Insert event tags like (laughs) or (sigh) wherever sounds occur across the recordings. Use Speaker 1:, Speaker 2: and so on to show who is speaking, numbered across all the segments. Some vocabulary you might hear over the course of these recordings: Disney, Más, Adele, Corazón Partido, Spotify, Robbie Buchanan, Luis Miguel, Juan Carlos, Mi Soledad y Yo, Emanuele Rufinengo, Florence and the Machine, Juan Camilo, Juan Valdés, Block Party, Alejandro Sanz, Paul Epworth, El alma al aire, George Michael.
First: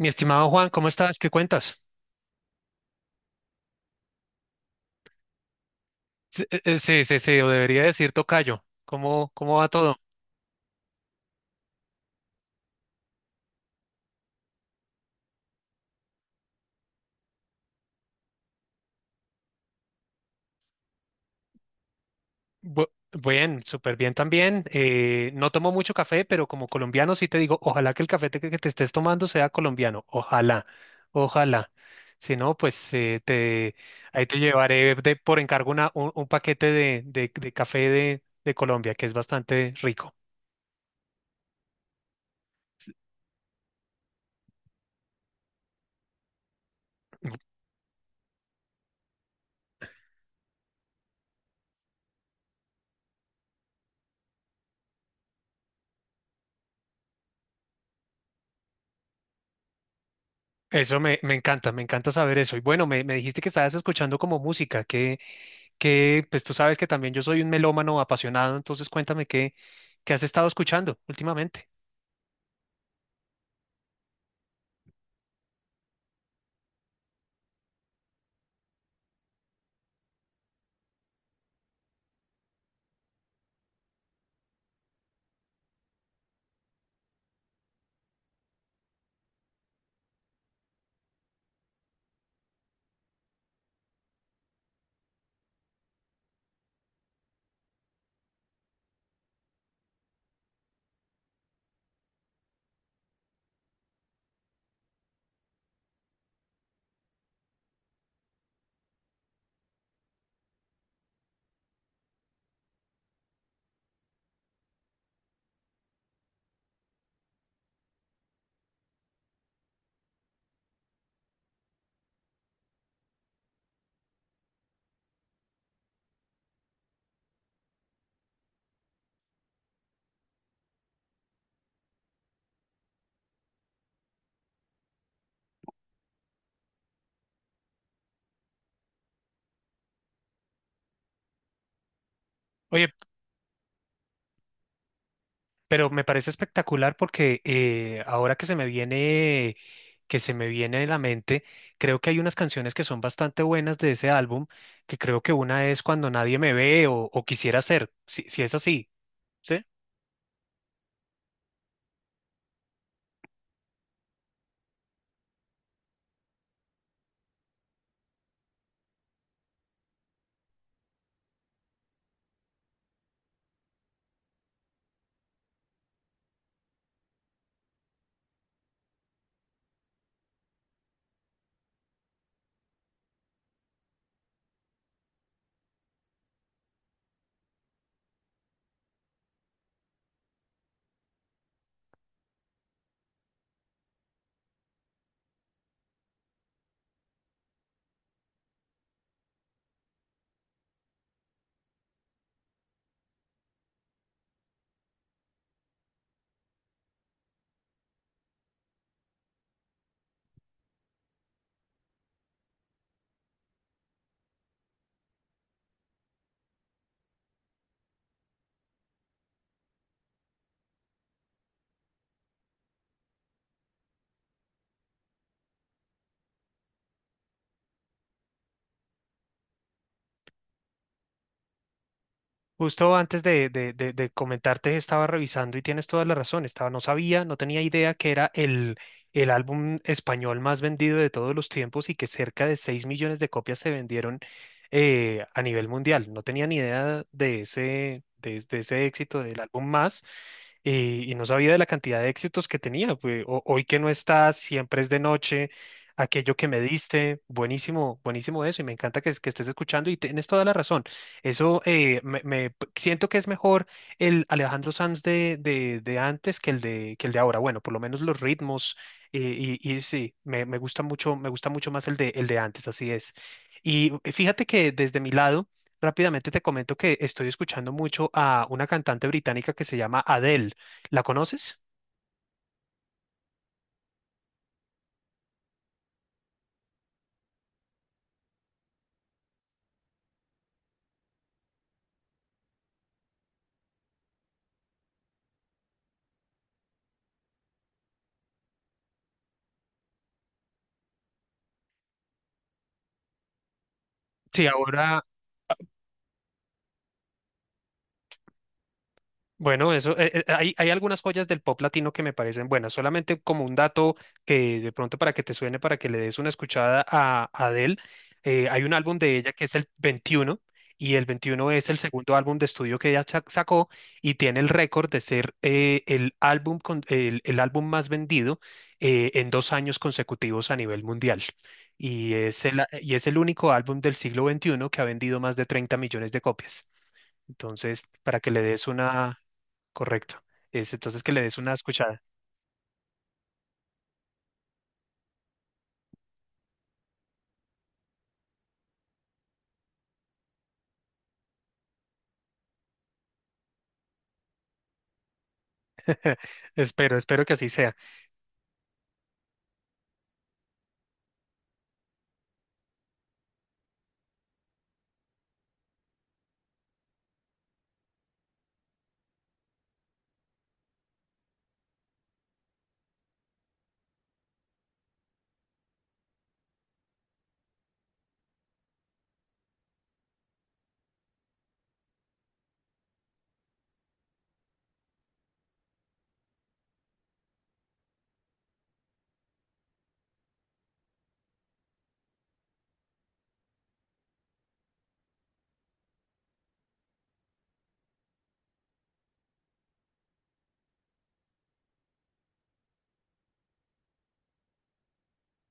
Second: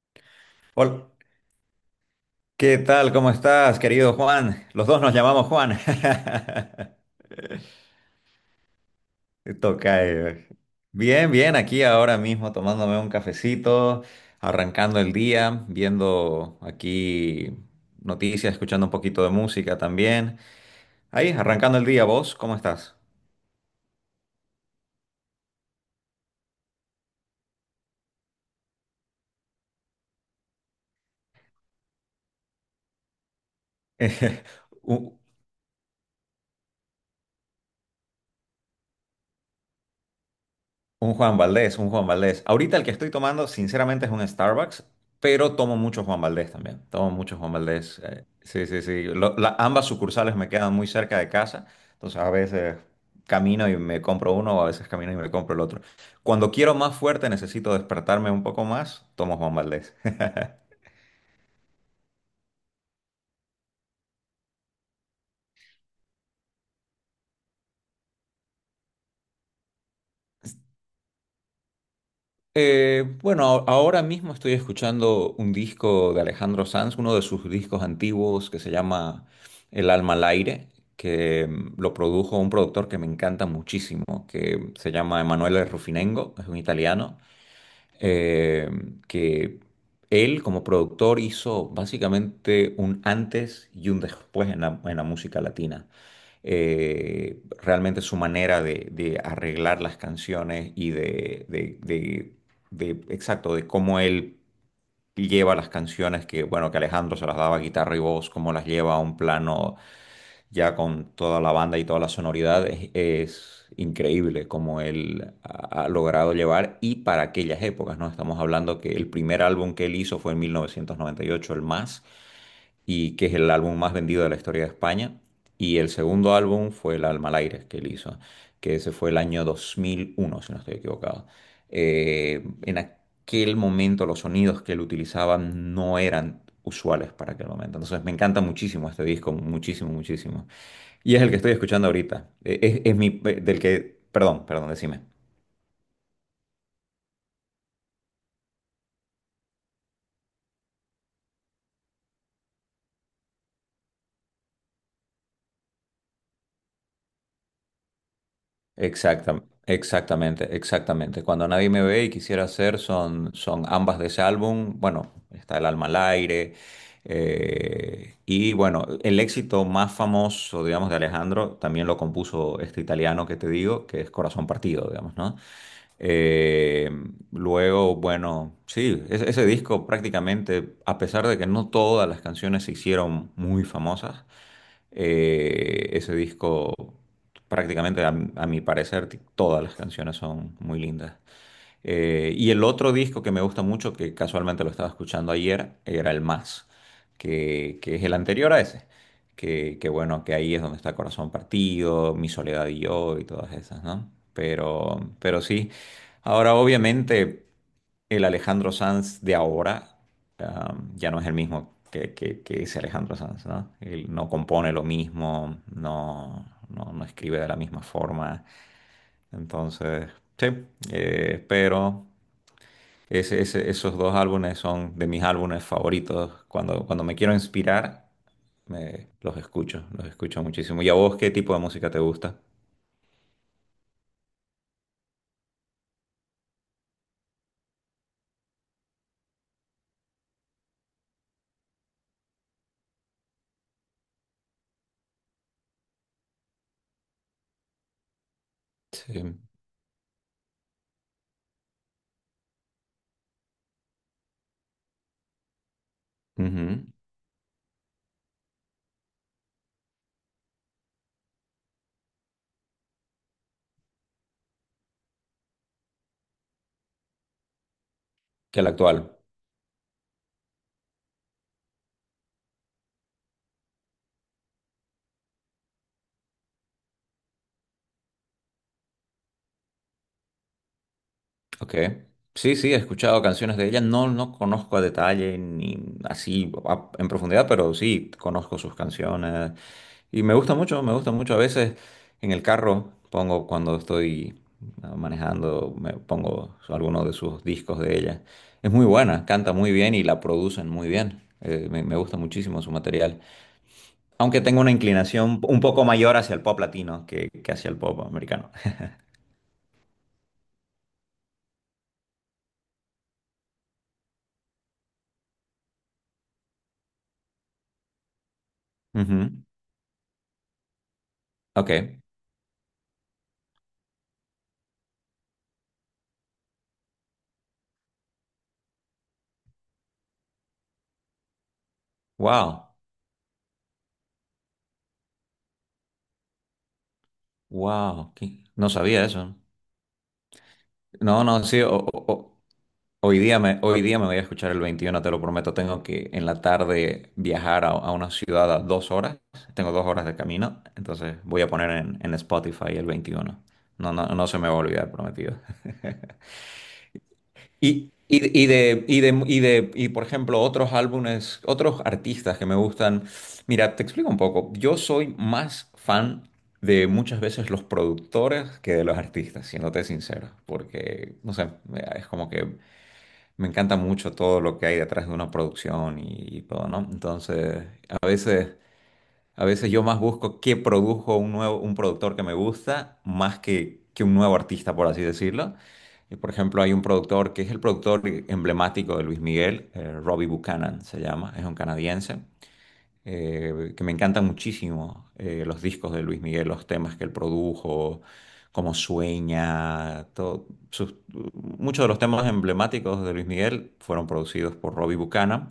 Speaker 1: Mi estimado Juan, ¿cómo
Speaker 2: Hola,
Speaker 1: estás? ¿Qué cuentas?
Speaker 2: ¿qué tal? ¿Cómo estás, querido Juan? Los dos nos llamamos Juan.
Speaker 1: Sí, sí, sí, sí, o debería decir tocayo. ¿Cómo
Speaker 2: (laughs)
Speaker 1: va todo?
Speaker 2: Tocayo. Bien, bien, aquí ahora mismo tomándome un cafecito, arrancando el día, viendo aquí noticias, escuchando un poquito de música también. Ahí, arrancando el día, ¿vos cómo
Speaker 1: Bu-
Speaker 2: estás?
Speaker 1: Bien, súper bien también. No tomo mucho café, pero como colombiano sí te digo, ojalá que el café que te estés tomando sea colombiano. Ojalá, ojalá. Si no, pues te, ahí te
Speaker 2: (laughs)
Speaker 1: llevaré de,
Speaker 2: Un,
Speaker 1: por encargo un paquete de, de café de Colombia, que es bastante rico.
Speaker 2: Un Juan Valdés, un Juan Valdés. Ahorita el que estoy tomando, sinceramente, es un Starbucks, pero tomo mucho Juan Valdés también. Tomo mucho Juan Valdés. Sí, sí, sí. Ambas sucursales me quedan muy cerca de casa, entonces a veces camino y me compro uno o a veces camino y me compro el otro. Cuando quiero más fuerte, necesito despertarme un poco más, tomo Juan Valdés.
Speaker 1: Me encanta saber eso. Y bueno, me dijiste que estabas escuchando como música, que pues tú sabes que también yo soy un melómano apasionado, entonces cuéntame qué, qué has estado escuchando últimamente.
Speaker 2: Bueno, ahora mismo estoy escuchando un disco de Alejandro Sanz, uno de sus discos antiguos que se llama El alma al aire, que lo produjo un productor que me encanta muchísimo, que se llama Emanuele Rufinengo, es un italiano eh, que él como productor hizo básicamente un antes y un después en la música latina. Realmente su manera de arreglar las canciones y exacto, de cómo él lleva las canciones que, bueno, que Alejandro se las daba guitarra y voz, cómo las lleva a un plano ya con toda la banda y todas las sonoridades, es increíble cómo él ha logrado llevar y para aquellas épocas, ¿no? Estamos hablando que el primer álbum que él hizo fue en 1998, el Más, y que es el álbum más vendido de la historia de España. Y el segundo álbum fue El Alma al aire que él hizo, que ese fue el año 2001, si no estoy equivocado. En aquel momento los sonidos que él utilizaba no eran usuales para aquel momento. Entonces me encanta muchísimo este disco, muchísimo, muchísimo. Y es el que estoy escuchando ahorita.
Speaker 1: Oye,
Speaker 2: Es mi, del que, Perdón, perdón, decime.
Speaker 1: pero me parece espectacular porque ahora que se me viene, que se me viene de la mente, creo que hay unas canciones que son bastante buenas de ese álbum, que creo que una es Cuando nadie me ve o quisiera ser, si, si es así, ¿sí?
Speaker 2: Exactamente, exactamente. Cuando nadie me ve y quisiera hacer son ambas de ese álbum. Bueno, está El alma al aire. Y bueno, el éxito más famoso, digamos, de Alejandro también lo compuso este italiano que te digo, que es Corazón Partido, digamos, ¿no? Eh, Luego, bueno, sí, ese disco prácticamente, a pesar de que no todas las canciones se hicieron muy famosas, ese disco prácticamente a mi parecer todas las canciones son muy lindas. Y el otro disco que me gusta mucho, que casualmente lo estaba escuchando ayer, era el Más, que es el anterior a ese. Que bueno, que ahí es donde está Corazón Partido, Mi Soledad y Yo y todas esas, ¿no? Pero sí, ahora obviamente el Alejandro Sanz de ahora ya no es el mismo que, que ese Alejandro Sanz, ¿no? Él no compone lo mismo, no, no, no escribe de la misma forma. Entonces, sí, eh, pero... Esos dos álbumes son de mis álbumes favoritos. Cuando me quiero inspirar, los escucho muchísimo. ¿Y a vos qué tipo de música te gusta?
Speaker 1: Justo antes de, de comentarte, estaba revisando y tienes toda la razón. Estaba, no sabía, no tenía idea que era el álbum español más vendido de todos los tiempos y que cerca de 6 millones de copias se vendieron a nivel mundial. No tenía ni idea de ese, de, de ese éxito del
Speaker 2: Sí.
Speaker 1: álbum más. Y no sabía de la cantidad de éxitos que tenía. Pues, hoy que no estás, siempre es de noche. Aquello que me
Speaker 2: Ujú.
Speaker 1: diste, buenísimo, buenísimo eso, y me encanta que, que estés escuchando y tienes toda la razón. Eso me siento que es mejor el Alejandro Sanz de, de antes que el de ahora. Bueno, por lo menos los
Speaker 2: Que el
Speaker 1: ritmos,
Speaker 2: actual.
Speaker 1: eh, y sí, me gusta mucho más el de antes, así es. Y fíjate que desde mi lado, rápidamente te comento que estoy escuchando mucho a una cantante británica que se llama Adele. ¿La conoces?
Speaker 2: Ok. Sí, sí, he escuchado canciones de ella. No, no conozco a detalle ni así en profundidad, pero sí conozco sus canciones. Y me gusta mucho, me gusta mucho. A veces en el carro pongo cuando estoy manejando, me pongo alguno de sus discos de ella. Es muy buena, canta muy bien y la producen muy bien. Me gusta muchísimo su material. Aunque
Speaker 1: Sí,
Speaker 2: tengo una
Speaker 1: ahora,
Speaker 2: inclinación un poco mayor hacia el pop latino que hacia el pop americano.
Speaker 1: bueno, eso, hay, hay algunas joyas del pop latino que me parecen buenas. Solamente como un dato que de pronto para que te suene, para que le des una escuchada a Adele, hay un álbum
Speaker 2: (laughs)
Speaker 1: de ella
Speaker 2: Ujú.
Speaker 1: que es el 21, y el 21 es el
Speaker 2: Ok.
Speaker 1: segundo álbum de estudio que sacó y tiene el récord de ser el álbum el álbum más vendido en dos años consecutivos a nivel mundial.
Speaker 2: Wow.
Speaker 1: Y es el único álbum del siglo XXI que ha vendido más de 30 millones de copias. Entonces,
Speaker 2: Wow,
Speaker 1: para que le des
Speaker 2: no sabía
Speaker 1: una.
Speaker 2: eso.
Speaker 1: Correcto. Es entonces que le
Speaker 2: No,
Speaker 1: des
Speaker 2: no,
Speaker 1: una
Speaker 2: sí,
Speaker 1: escuchada.
Speaker 2: hoy día hoy día me voy a escuchar el 21, te lo prometo. Tengo que en la tarde viajar a una ciudad a 2 horas. Tengo 2 horas de camino, entonces voy a poner en Spotify el 21. No, no, no se me va a olvidar, prometido.
Speaker 1: (laughs) Espero, espero que así sea.
Speaker 2: Y de, y por ejemplo, otros álbumes, otros artistas que me gustan. Mira, te explico un poco. Yo soy más fan de muchas veces los productores que de los artistas, siéndote sincero, porque, no sé, es como que me encanta mucho todo lo que hay detrás de una producción y, todo, ¿no? Entonces, a veces... A veces yo más busco qué produjo un nuevo, un productor que me gusta, más que un nuevo artista, por así decirlo. Y, por ejemplo, hay un productor que es el productor emblemático de Luis Miguel, Robbie Buchanan se llama, es un canadiense que me encantan muchísimo los discos de Luis Miguel, los temas que él produjo, cómo sueña, todo, muchos de los temas emblemáticos de Luis Miguel fueron producidos por Robbie Buchanan.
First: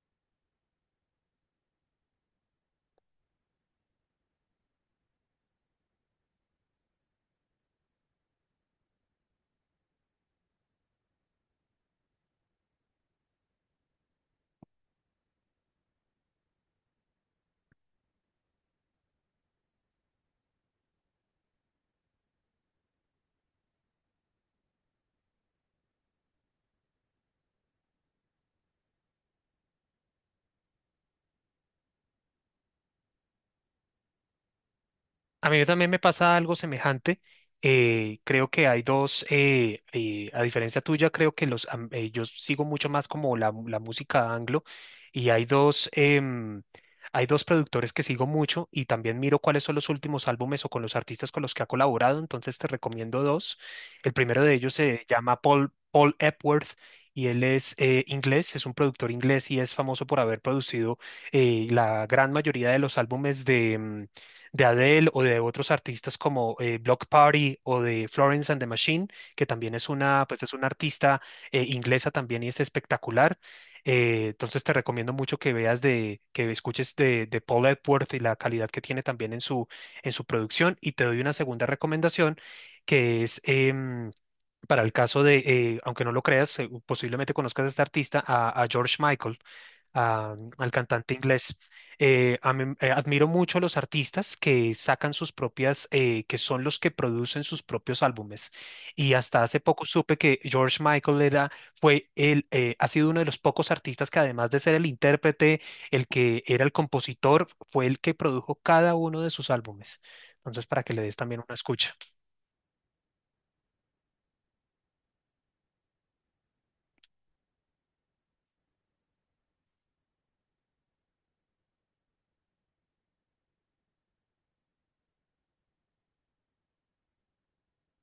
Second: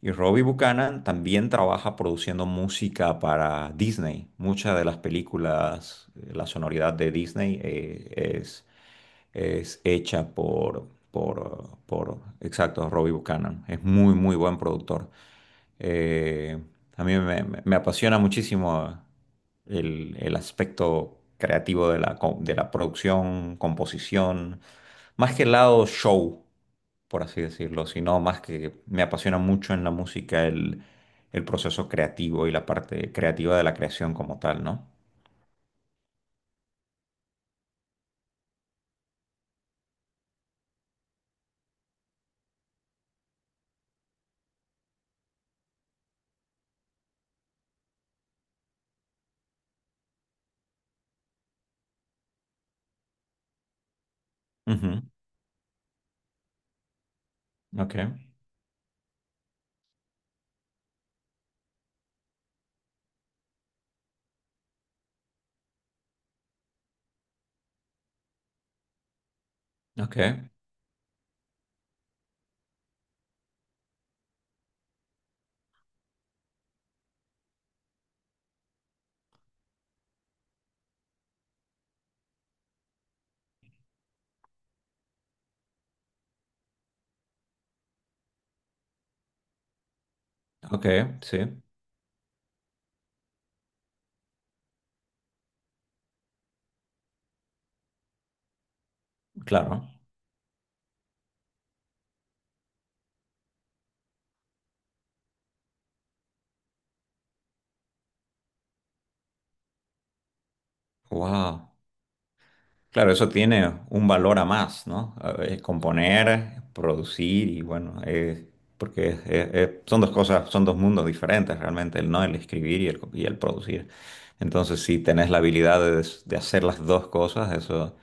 Speaker 2: Y Robbie Buchanan también trabaja produciendo música para Disney. Muchas de las películas, la sonoridad de Disney es hecha exacto, Robbie Buchanan. Es muy, muy buen productor. Eh, a mí me apasiona muchísimo el aspecto creativo de la producción, composición, más que el lado show, por así decirlo, sino más que me apasiona mucho en la música el proceso creativo y la parte creativa de la creación como tal, ¿no?
Speaker 1: A mí también me pasa algo semejante. Creo que hay dos, a diferencia tuya, creo que yo sigo mucho más como la, la música anglo y hay dos, hay dos productores que sigo mucho y también miro cuáles son los últimos álbumes o con los artistas con los que ha colaborado. Entonces te recomiendo dos. El primero de ellos
Speaker 2: Ujú,
Speaker 1: se llama Paul Epworth, y él es
Speaker 2: Ok,
Speaker 1: inglés, es un productor inglés y es famoso por haber producido la gran mayoría de los álbumes de... de Adele o de otros artistas como Block Party o de Florence and the Machine, que también es
Speaker 2: ok,
Speaker 1: una, pues es una artista inglesa también y es espectacular. Entonces te recomiendo mucho que veas de, que escuches de Paul Epworth y la calidad que tiene también en su producción. Y te doy una segunda recomendación que es para el caso de, aunque no lo creas, posiblemente conozcas a este artista, a George Michael, al
Speaker 2: ok,
Speaker 1: cantante inglés.
Speaker 2: sí,
Speaker 1: Admiro mucho a los artistas que sacan sus propias, que son los que producen sus propios álbumes. Y hasta hace
Speaker 2: claro.
Speaker 1: poco supe que George Michael era, fue el, ha sido uno de los pocos artistas que además de ser el intérprete, el que era el compositor, fue el que produjo cada uno de sus álbumes. Entonces, para que le des también una
Speaker 2: Wow.
Speaker 1: escucha.
Speaker 2: Claro, eso tiene un valor a más, ¿no? A ver, componer, producir y bueno, porque son dos cosas, son dos mundos diferentes realmente, el no, el escribir y el producir. Entonces, si tenés la habilidad de hacer las dos cosas, eso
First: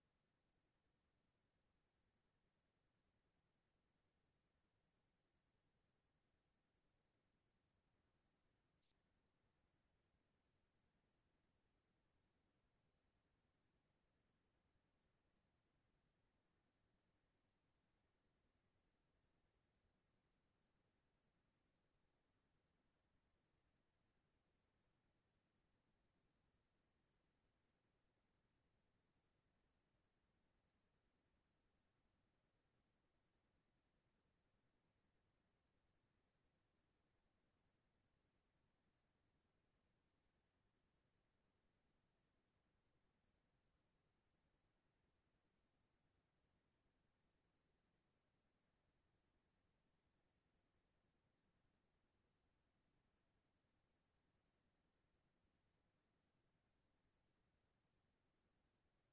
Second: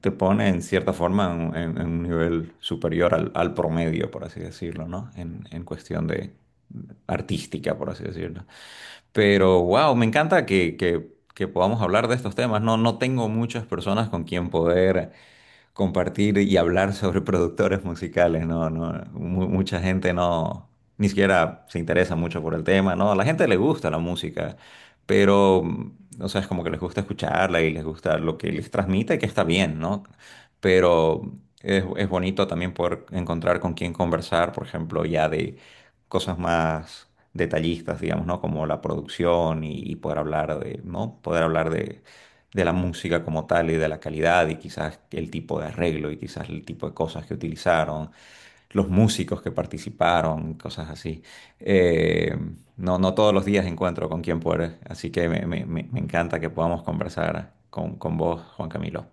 Speaker 2: te pone en cierta forma en, en un nivel superior al promedio, por así decirlo, ¿no? En cuestión de artística, por así decirlo. Pero wow, me encanta que podamos hablar de estos temas. No, no tengo muchas personas con quien poder compartir y hablar sobre productores musicales, ¿no? No, mucha gente no, ni siquiera se interesa mucho por el tema, ¿no? A la gente le gusta la música, pero, o sea, es como que les gusta escucharla y les gusta lo que les transmite, que está bien, ¿no? Pero es bonito también poder encontrar con quién conversar, por ejemplo, ya de cosas más detallistas, digamos, ¿no? Como la producción y poder hablar de, ¿no? Poder hablar de la música como tal y de la calidad y quizás el tipo de arreglo y quizás el tipo de cosas que utilizaron, los músicos que participaron, cosas así. Eh, no, no todos los días encuentro con quien poder, así que me encanta que podamos conversar con vos, Juan Camilo.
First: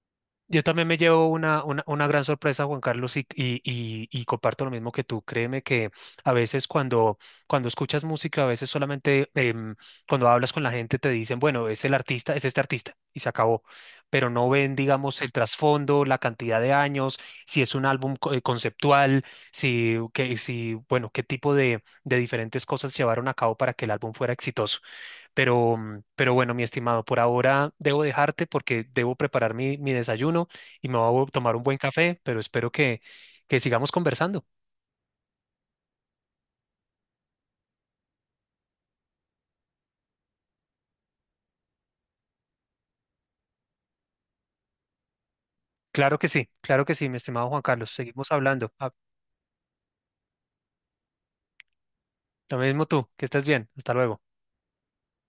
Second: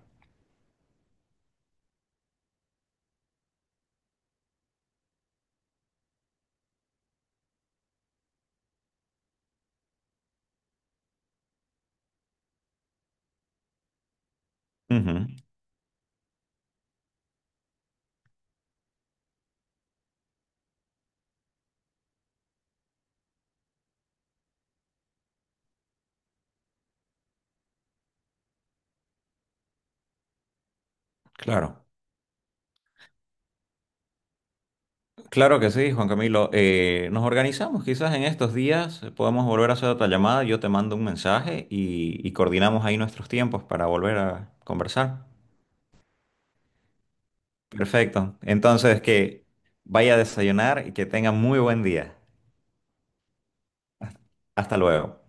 Speaker 1: Yo también me llevo una gran sorpresa, Juan Carlos, y, y comparto lo mismo que tú. Créeme que a veces cuando, cuando escuchas música, a veces solamente cuando hablas con la gente te dicen, bueno, es el artista, es este artista, y se acabó. Pero no ven, digamos,
Speaker 2: Ujú,
Speaker 1: el trasfondo, la cantidad de años, si es un álbum conceptual, si, que, si, bueno, qué tipo de diferentes cosas llevaron a cabo para que el álbum fuera exitoso. Pero, mm, pero bueno, mi estimado, por ahora debo dejarte porque debo preparar mi, mi desayuno y me voy a tomar un buen
Speaker 2: claro.
Speaker 1: café, pero espero que sigamos conversando.
Speaker 2: Claro que sí, Juan Camilo. Nos organizamos quizás en estos días, podemos volver a hacer otra llamada, yo te mando un mensaje y coordinamos ahí nuestros tiempos para volver a conversar.
Speaker 1: Claro que sí, mi estimado Juan Carlos. Seguimos
Speaker 2: Perfecto.
Speaker 1: hablando. Ah,
Speaker 2: Entonces, que vaya a desayunar y que tenga muy buen día.
Speaker 1: lo mismo tú, que estés bien. Hasta luego.
Speaker 2: Hasta luego.